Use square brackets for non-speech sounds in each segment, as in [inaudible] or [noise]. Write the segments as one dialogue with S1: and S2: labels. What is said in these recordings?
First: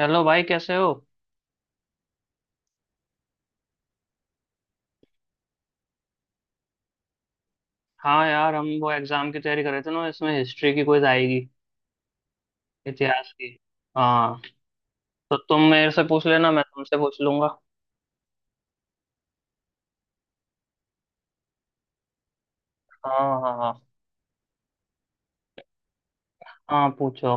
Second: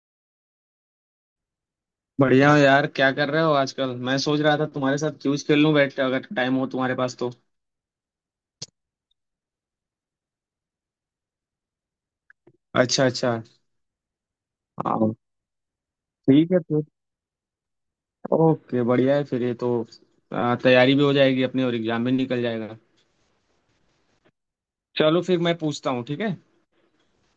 S1: Hello भाई, कैसे हो?
S2: बढ़िया हो यार, क्या कर रहे हो आजकल? मैं सोच रहा था तुम्हारे साथ क्यूज खेल लूं बैठ के, अगर टाइम हो तुम्हारे पास तो।
S1: हाँ यार, हम वो एग्जाम की तैयारी कर रहे थे ना, इसमें हिस्ट्री की क्विज आएगी।
S2: अच्छा
S1: इतिहास
S2: अच्छा।
S1: की। हाँ।
S2: हाँ।
S1: तो तुम मेरे से पूछ लेना,
S2: ठीक है
S1: मैं
S2: फिर।
S1: तुमसे पूछ लूंगा।
S2: ओके, बढ़िया है फिर ये तो। तैयारी भी हो जाएगी अपनी और एग्जाम भी निकल जाएगा।
S1: हाँ, हाँ, हाँ।
S2: चलो फिर मैं पूछता हूँ, ठीक है।
S1: हाँ, पूछो।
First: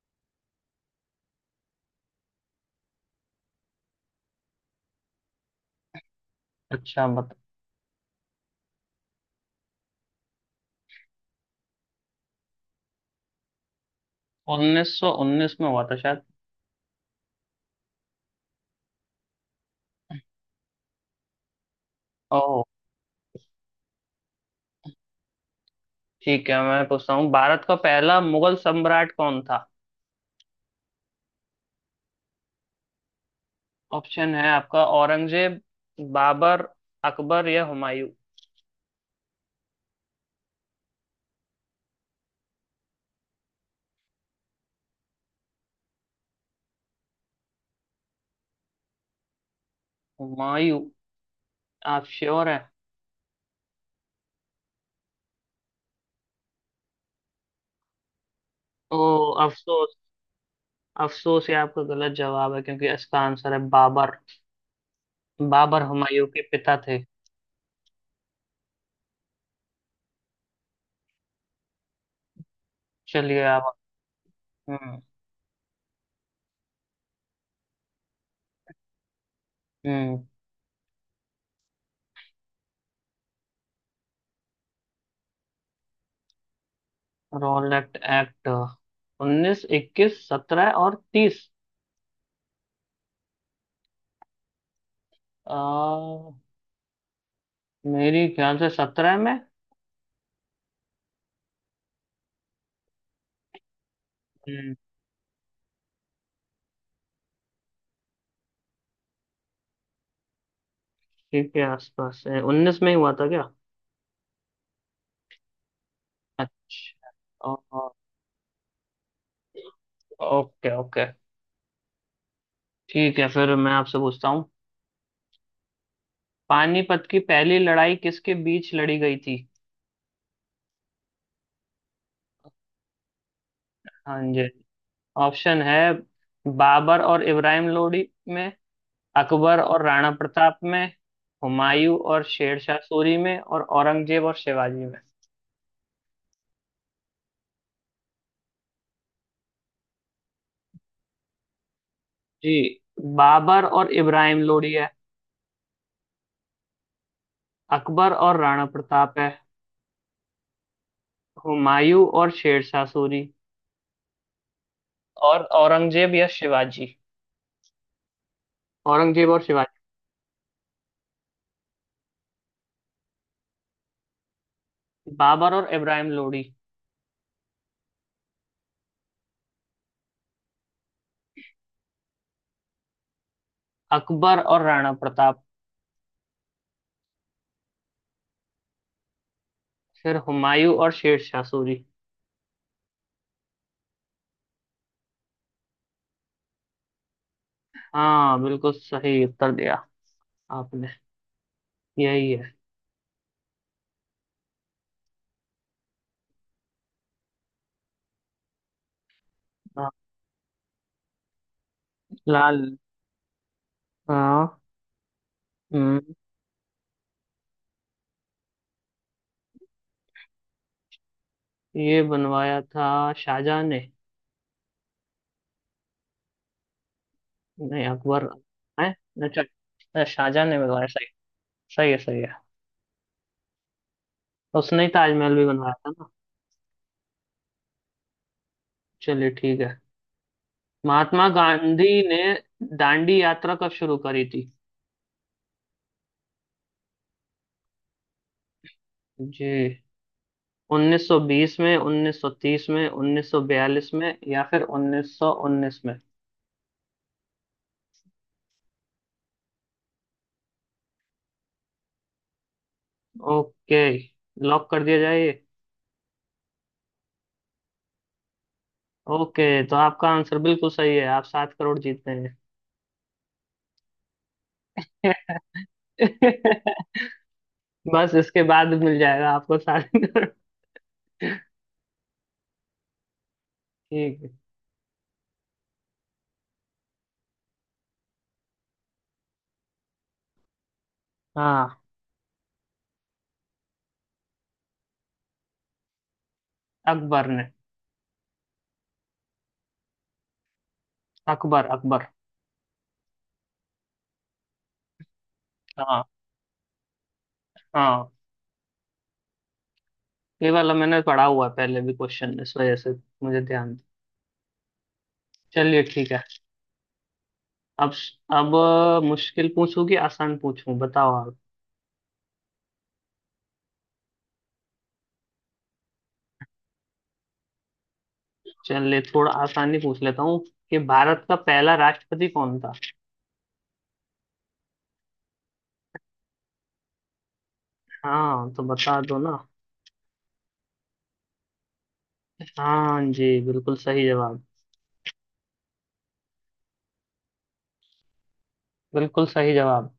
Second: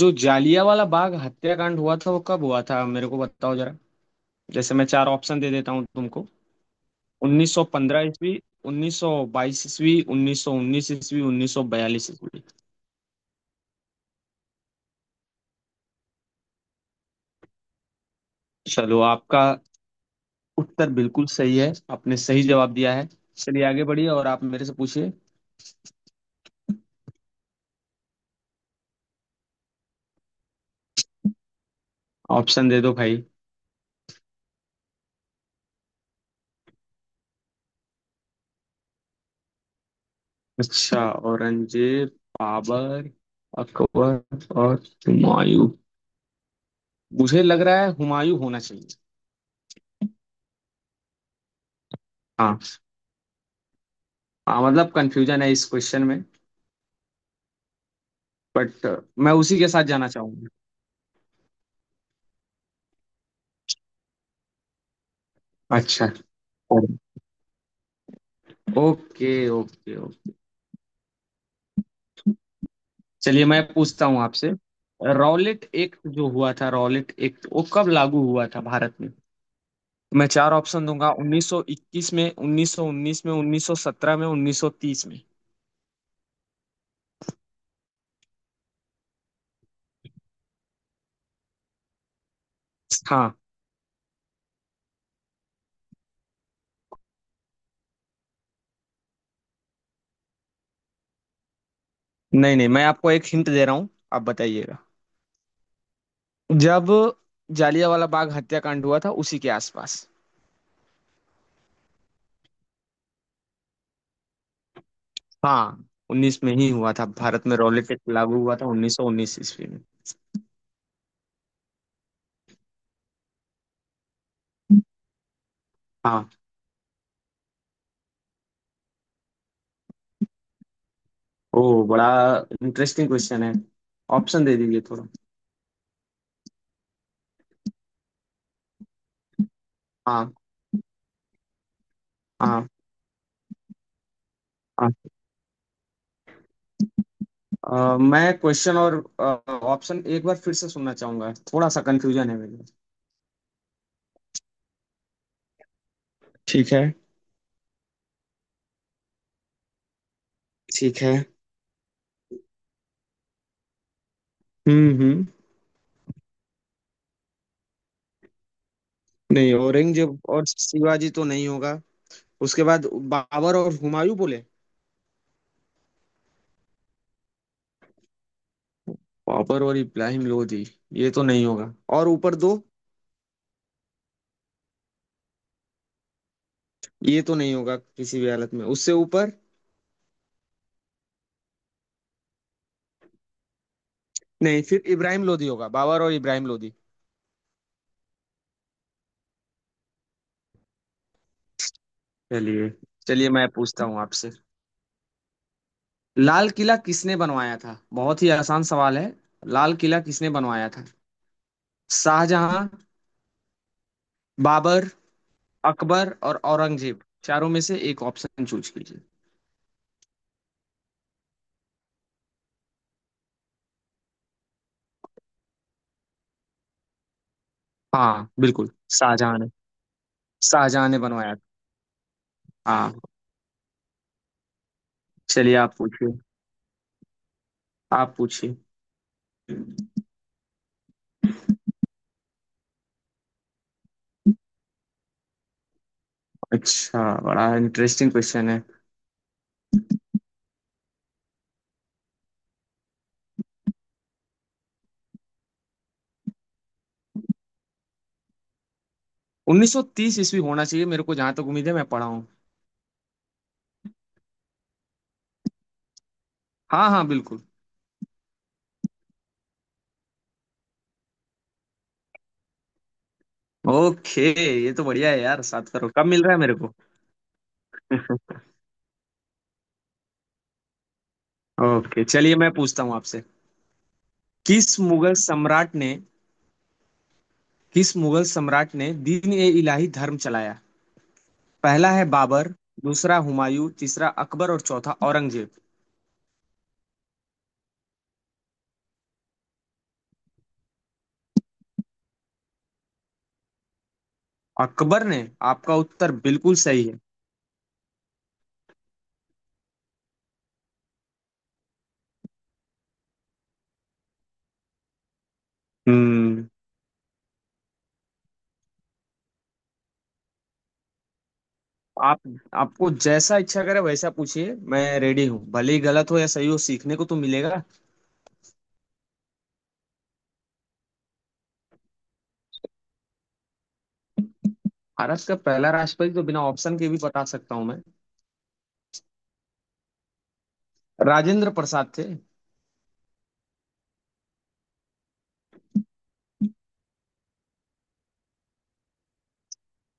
S2: जो जालियांवाला बाग हत्याकांड हुआ था वो कब हुआ था, मेरे को बताओ जरा। जैसे मैं चार ऑप्शन दे देता हूँ तुमको।
S1: अच्छा, बता।
S2: 1915 ईस्वी, 1922 ईस्वी, 1919 ईस्वी, 1942 ईस्वी।
S1: 1919 में हुआ था शायद।
S2: चलो, आपका उत्तर बिल्कुल सही है। आपने सही
S1: ओह।
S2: जवाब दिया है। चलिए आगे बढ़िए और आप मेरे से पूछिए।
S1: ठीक है, मैं पूछता हूँ, भारत का पहला मुगल सम्राट कौन था?
S2: ऑप्शन दे दो भाई।
S1: ऑप्शन है आपका, औरंगजेब, बाबर, अकबर या हुमायूं।
S2: अच्छा। औरंगजेब, बाबर, अकबर और हुमायूं। मुझे लग रहा है हुमायूं होना चाहिए।
S1: हुमायूं? आप श्योर
S2: हाँ।
S1: हैं?
S2: हाँ मतलब, कंफ्यूजन है इस क्वेश्चन में, बट
S1: ओ।
S2: मैं उसी के साथ
S1: अफसोस।
S2: जाना चाहूंगा।
S1: अफसोस, ये आपका गलत जवाब है क्योंकि इसका आंसर है बाबर। बाबर
S2: अच्छा।
S1: हुमायूं के पिता
S2: ओके।
S1: थे।
S2: Okay okay.
S1: चलिए
S2: चलिए मैं
S1: आप।
S2: पूछता हूँ आपसे।
S1: हम्म।
S2: रॉलेट एक्ट जो हुआ था, रॉलेट एक्ट वो कब लागू हुआ था भारत में?
S1: हम्म।
S2: मैं चार ऑप्शन दूंगा। 1921 में, 1919 में, 1917 में, 1930 में।
S1: Rowlatt act. उन्नीस, इक्कीस, सत्रह और तीस।
S2: हाँ।
S1: आ, मेरी ख्याल से सत्रह में।
S2: नहीं नहीं, मैं आपको एक हिंट दे रहा हूँ, आप
S1: हम्म,
S2: बताइएगा। जब जालियांवाला बाग हत्याकांड हुआ था उसी के आसपास।
S1: ठीक के आसपास है, उन्नीस में ही हुआ था क्या?
S2: हाँ। 19 में ही हुआ था,
S1: अच्छा।
S2: भारत में रॉलेट
S1: ओ-
S2: एक्ट लागू हुआ था 1919 ईस्वी में।
S1: Okay, okay. ठीक है, फिर मैं आपसे पूछता हूँ।
S2: हाँ।
S1: पानीपत की पहली लड़ाई किसके बीच लड़ी गई थी?
S2: ओ, बड़ा इंटरेस्टिंग क्वेश्चन है।
S1: हाँ
S2: ऑप्शन
S1: जी।
S2: दे दीजिए थोड़ा।
S1: ऑप्शन है, बाबर और इब्राहिम लोदी में, अकबर और राणा
S2: हाँ
S1: प्रताप में, हुमायूं और
S2: हाँ
S1: शेरशाह सूरी में, और औरंगजेब और शिवाजी
S2: हाँ।
S1: में।
S2: मैं क्वेश्चन और ऑप्शन एक बार फिर से सुनना चाहूंगा, थोड़ा सा कंफ्यूजन है
S1: जी।
S2: मेरे को।
S1: बाबर और इब्राहिम लोदी है।
S2: ठीक है।
S1: अकबर और राणा प्रताप है।
S2: ठीक है।
S1: हुमायूं और शेरशाह सूरी।
S2: हम्म।
S1: और औरंगजेब या शिवाजी। औरंगजेब और
S2: नहीं,
S1: शिवाजी।
S2: औरंगजेब और शिवाजी तो नहीं होगा। उसके बाद बाबर और हुमायूं बोले।
S1: बाबर और इब्राहिम लोदी।
S2: बाबर और इब्राहिम लोधी, ये तो नहीं होगा। और ऊपर दो,
S1: अकबर और राणा प्रताप।
S2: ये तो नहीं होगा किसी भी हालत में। उससे ऊपर,
S1: फिर हुमायूं और शेरशाह सूरी।
S2: नहीं। फिर इब्राहिम लोधी होगा, बाबर और इब्राहिम लोधी।
S1: हाँ, बिल्कुल सही उत्तर दिया आपने। यही है।
S2: चलिए। चलिए मैं पूछता हूँ आपसे। लाल किला किसने बनवाया था? बहुत ही आसान सवाल है। लाल
S1: हाँ।
S2: किला किसने बनवाया था?
S1: लाल।
S2: शाहजहां,
S1: हाँ।
S2: बाबर,
S1: हम्म।
S2: अकबर और औरंगजेब, चारों में से एक ऑप्शन चूज कीजिए।
S1: ये बनवाया था शाहजहां ने। नहीं, अकबर
S2: हाँ बिल्कुल।
S1: है।
S2: शाहजहां।
S1: अच्छा, अच्छा, शाहजहां ने बनवाया,
S2: शाहजहां ने
S1: सही।
S2: बनवाया
S1: सही है, सही है।
S2: था हाँ।
S1: उसने ही ताजमहल भी
S2: चलिए
S1: बनवाया
S2: आप
S1: था ना।
S2: पूछिए। आप पूछिए।
S1: चलिए ठीक है। महात्मा गांधी ने दांडी यात्रा कब शुरू करी थी?
S2: अच्छा, बड़ा इंटरेस्टिंग क्वेश्चन है।
S1: जी। 1920 में, 1930 में, 1942 में या फिर 1919 में।
S2: 1930 ईस्वी होना चाहिए, मेरे को जहां तक उम्मीद है, मैं पढ़ा हूँ।
S1: ओके। लॉक कर दिया जाए ये?
S2: हाँ हाँ बिल्कुल।
S1: ओके, तो आपका आंसर बिल्कुल सही है, आप 7 करोड़ जीतते हैं।
S2: ओके। ये तो बढ़िया है यार, 7 करोड़ कब मिल रहा है मेरे को?
S1: [laughs] बस इसके बाद मिल जाएगा आपको सात।
S2: ओके चलिए मैं पूछता हूँ आपसे।
S1: ठीक है।
S2: किस मुगल सम्राट ने, किस मुगल सम्राट ने दीन ए इलाही धर्म चलाया?
S1: हाँ।
S2: पहला है बाबर, दूसरा हुमायूं, तीसरा अकबर और चौथा औरंगजेब।
S1: अकबर ने। अकबर, अकबर।
S2: अकबर ने। आपका
S1: हाँ,
S2: उत्तर बिल्कुल सही है।
S1: हाँ। ये वाला मैंने पढ़ा हुआ है पहले भी क्वेश्चन, इस वजह से मुझे ध्यान। चलिए ठीक है।
S2: हम्म।
S1: अब अब मुश्किल पूछूं कि आसान पूछूं, बताओ आप।
S2: आप आपको जैसा इच्छा करे वैसा पूछिए, मैं रेडी हूँ, भले ही गलत हो या सही हो, सीखने को तो मिलेगा।
S1: चलिए थोड़ा आसान ही पूछ लेता हूँ कि भारत का पहला राष्ट्रपति कौन था।
S2: भारत का पहला राष्ट्रपति तो बिना ऑप्शन के भी बता सकता हूँ मैं।
S1: हाँ, तो बता दो ना।
S2: राजेंद्र प्रसाद थे।
S1: हाँ जी, बिल्कुल सही जवाब। बिल्कुल सही जवाब।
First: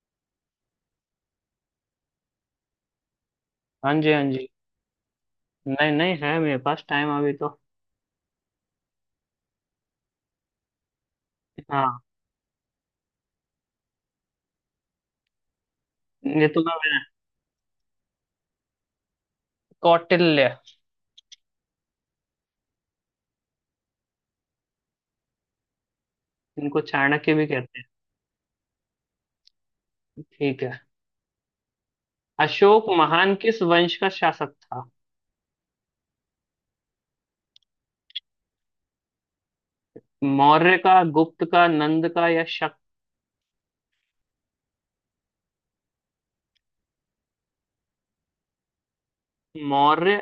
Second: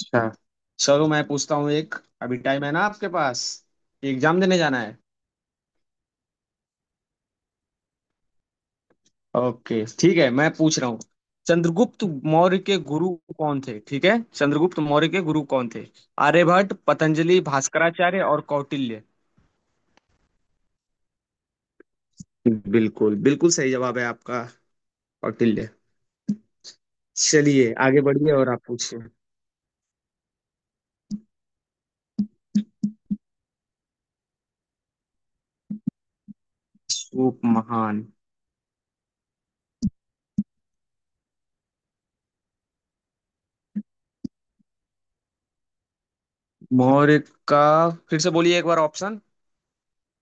S2: अच्छा। चलो मैं पूछता हूँ एक। अभी टाइम है ना आपके पास?
S1: हाँ जी, हाँ
S2: एग्जाम
S1: जी।
S2: देने जाना है?
S1: नहीं, नहीं है मेरे पास टाइम अभी तो।
S2: ओके ठीक है मैं पूछ रहा हूँ।
S1: हाँ।
S2: चंद्रगुप्त मौर्य के गुरु कौन थे, ठीक है? चंद्रगुप्त मौर्य के गुरु कौन थे?
S1: ये तो
S2: आर्यभट्ट,
S1: मैं।
S2: पतंजलि, भास्कराचार्य और कौटिल्य।
S1: कौटिल्य।
S2: बिल्कुल, बिल्कुल सही जवाब है आपका। कौटिल्य।
S1: इनको चाणक्य भी
S2: चलिए
S1: कहते हैं।
S2: आगे बढ़िए और आप पूछिए।
S1: ठीक है। अशोक महान किस वंश का शासक था?
S2: सूप महान।
S1: मौर्य का, गुप्त का, नंद का या शक।
S2: मौर्य का, फिर से बोलिए एक बार ऑप्शन।
S1: मौर्य,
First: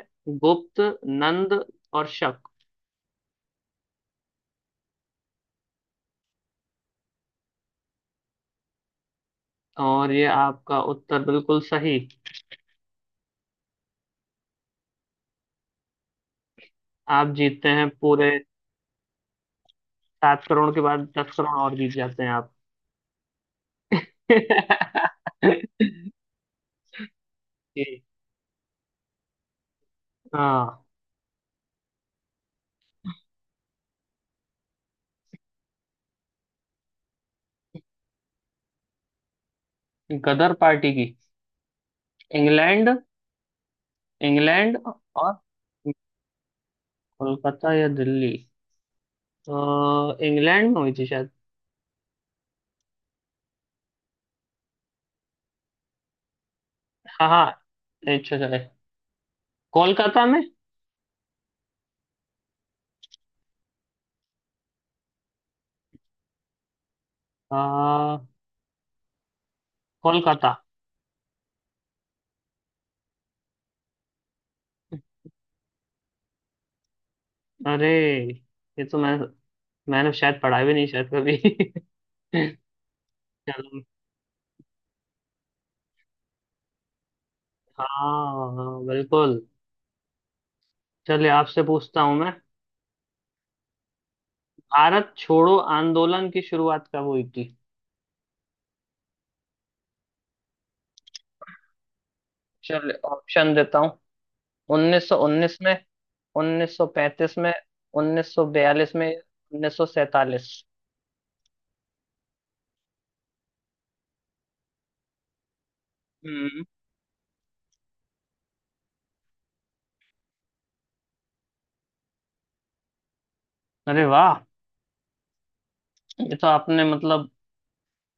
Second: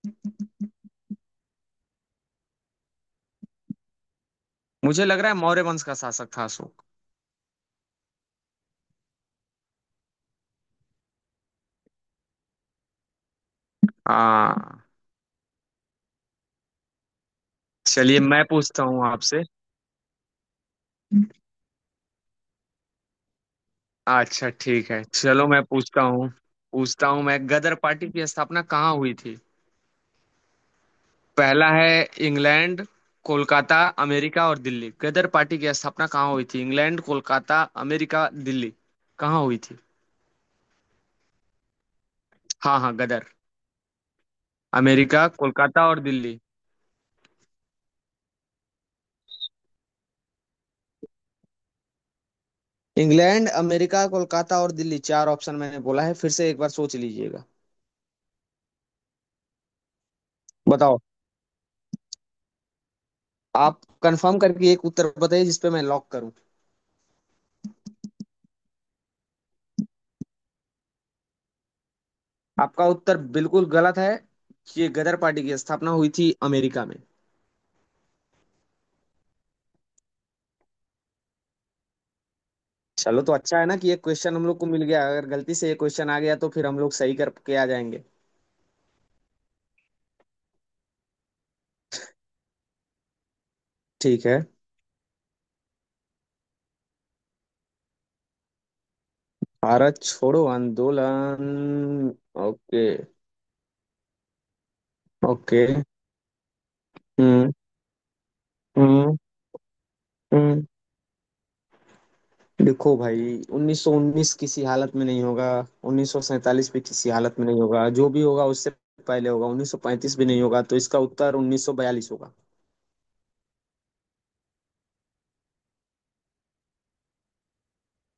S1: गुप्त, नंद और शक।
S2: मुझे लग रहा है मौर्य वंश का शासक था अशोक।
S1: और ये आपका उत्तर बिल्कुल सही।
S2: हाँ।
S1: आप जीतते हैं
S2: चलिए
S1: पूरे।
S2: मैं पूछता हूँ आपसे।
S1: 7 करोड़ के बाद 10 करोड़ और जीत जाते हैं आप।
S2: अच्छा ठीक है, चलो मैं पूछता
S1: [laughs]
S2: हूँ। पूछता हूँ मैं, गदर
S1: जी।
S2: पार्टी की स्थापना कहाँ हुई थी?
S1: हाँ।
S2: पहला है इंग्लैंड, कोलकाता, अमेरिका और दिल्ली। गदर पार्टी की स्थापना कहाँ हुई थी? इंग्लैंड, कोलकाता, अमेरिका, दिल्ली, कहाँ हुई थी?
S1: गदर पार्टी की।
S2: हाँ
S1: इंग्लैंड।
S2: हाँ, गदर।
S1: इंग्लैंड
S2: अमेरिका,
S1: और।
S2: कोलकाता और दिल्ली,
S1: कोलकाता या दिल्ली? तो इंग्लैंड में हुई थी शायद।
S2: इंग्लैंड, अमेरिका, कोलकाता और दिल्ली, चार ऑप्शन मैंने बोला है, फिर से एक बार सोच
S1: हाँ,
S2: लीजिएगा।
S1: हाँ। अच्छा, अच्छा। कोलकाता में।
S2: बताओ। आप कंफर्म करके एक उत्तर बताइए जिस पे मैं लॉक करूं।
S1: आ, कोलकाता।
S2: आपका उत्तर बिल्कुल गलत है। ये गदर पार्टी की स्थापना हुई थी अमेरिका में।
S1: अरे। ये तो मैं। मैंने शायद पढ़ा भी नहीं शायद कभी। [laughs]
S2: चलो तो अच्छा है ना
S1: चलो।
S2: कि ये क्वेश्चन हम लोग को मिल गया, अगर गलती से ये क्वेश्चन आ गया तो फिर हम लोग सही करके आ जाएंगे।
S1: हाँ, बिल्कुल। चलिए आपसे पूछता हूँ मैं।
S2: ठीक है।
S1: भारत छोड़ो आंदोलन की शुरुआत कब हुई थी?
S2: भारत छोड़ो आंदोलन। ओके।
S1: चलिए ऑप्शन देता हूँ। 1919
S2: ओके।
S1: में, 1935
S2: हम्म
S1: में, 1942 में,
S2: हम्म
S1: 1947।
S2: हम्म देखो भाई, 1919 किसी हालत में नहीं होगा,
S1: हम्म।
S2: 1947 भी किसी हालत में नहीं होगा, जो भी होगा उससे पहले होगा, 1935 भी नहीं होगा, तो इसका उत्तर 1942 होगा।
S1: अरे वाह। ये तो आपने मतलब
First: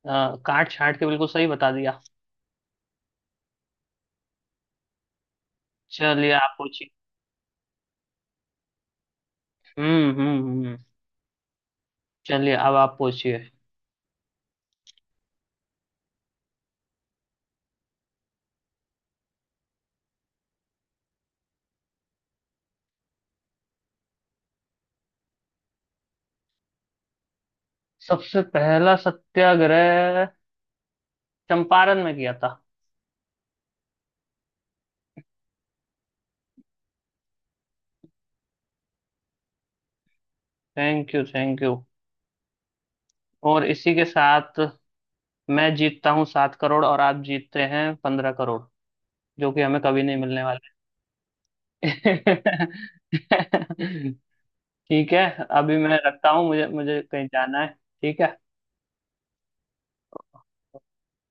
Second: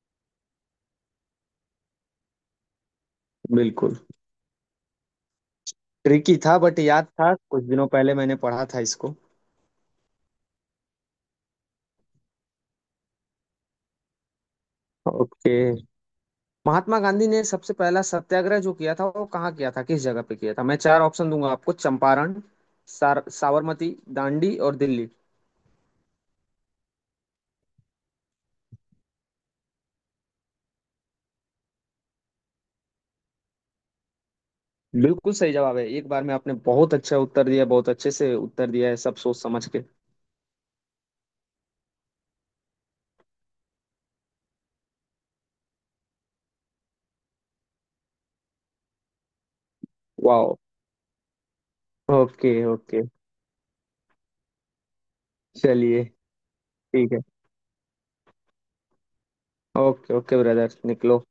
S1: काट छाट के बिल्कुल सही बता दिया।
S2: बिल्कुल।
S1: चलिए
S2: ट्रिकी
S1: आप
S2: था बट
S1: पूछिए।
S2: याद था, कुछ दिनों पहले मैंने पढ़ा था इसको।
S1: हम्म, हम्म, चलिए अब आप पूछिए।
S2: ओके। महात्मा गांधी ने सबसे पहला सत्याग्रह जो किया था वो कहाँ किया था, किस जगह पे किया था? मैं चार ऑप्शन दूंगा आपको। चंपारण, साबरमती, दांडी और दिल्ली।
S1: सबसे पहला सत्याग्रह चंपारण में किया था।
S2: बिल्कुल सही जवाब है, एक बार में आपने बहुत अच्छा उत्तर दिया, बहुत अच्छे से उत्तर दिया है सब सोच समझ के।
S1: Thank you, thank you. और इसी के साथ मैं जीतता हूँ 7 करोड़ और आप जीतते हैं 15 करोड़ जो कि हमें कभी नहीं मिलने
S2: वाह।
S1: वाले।
S2: Okay okay.
S1: [laughs] ठीक है। अभी मैं
S2: चलिए
S1: रखता हूँ, मुझे मुझे
S2: ठीक है।
S1: कहीं जाना है। ठीक है।
S2: ओके ओके ब्रदर, निकलो।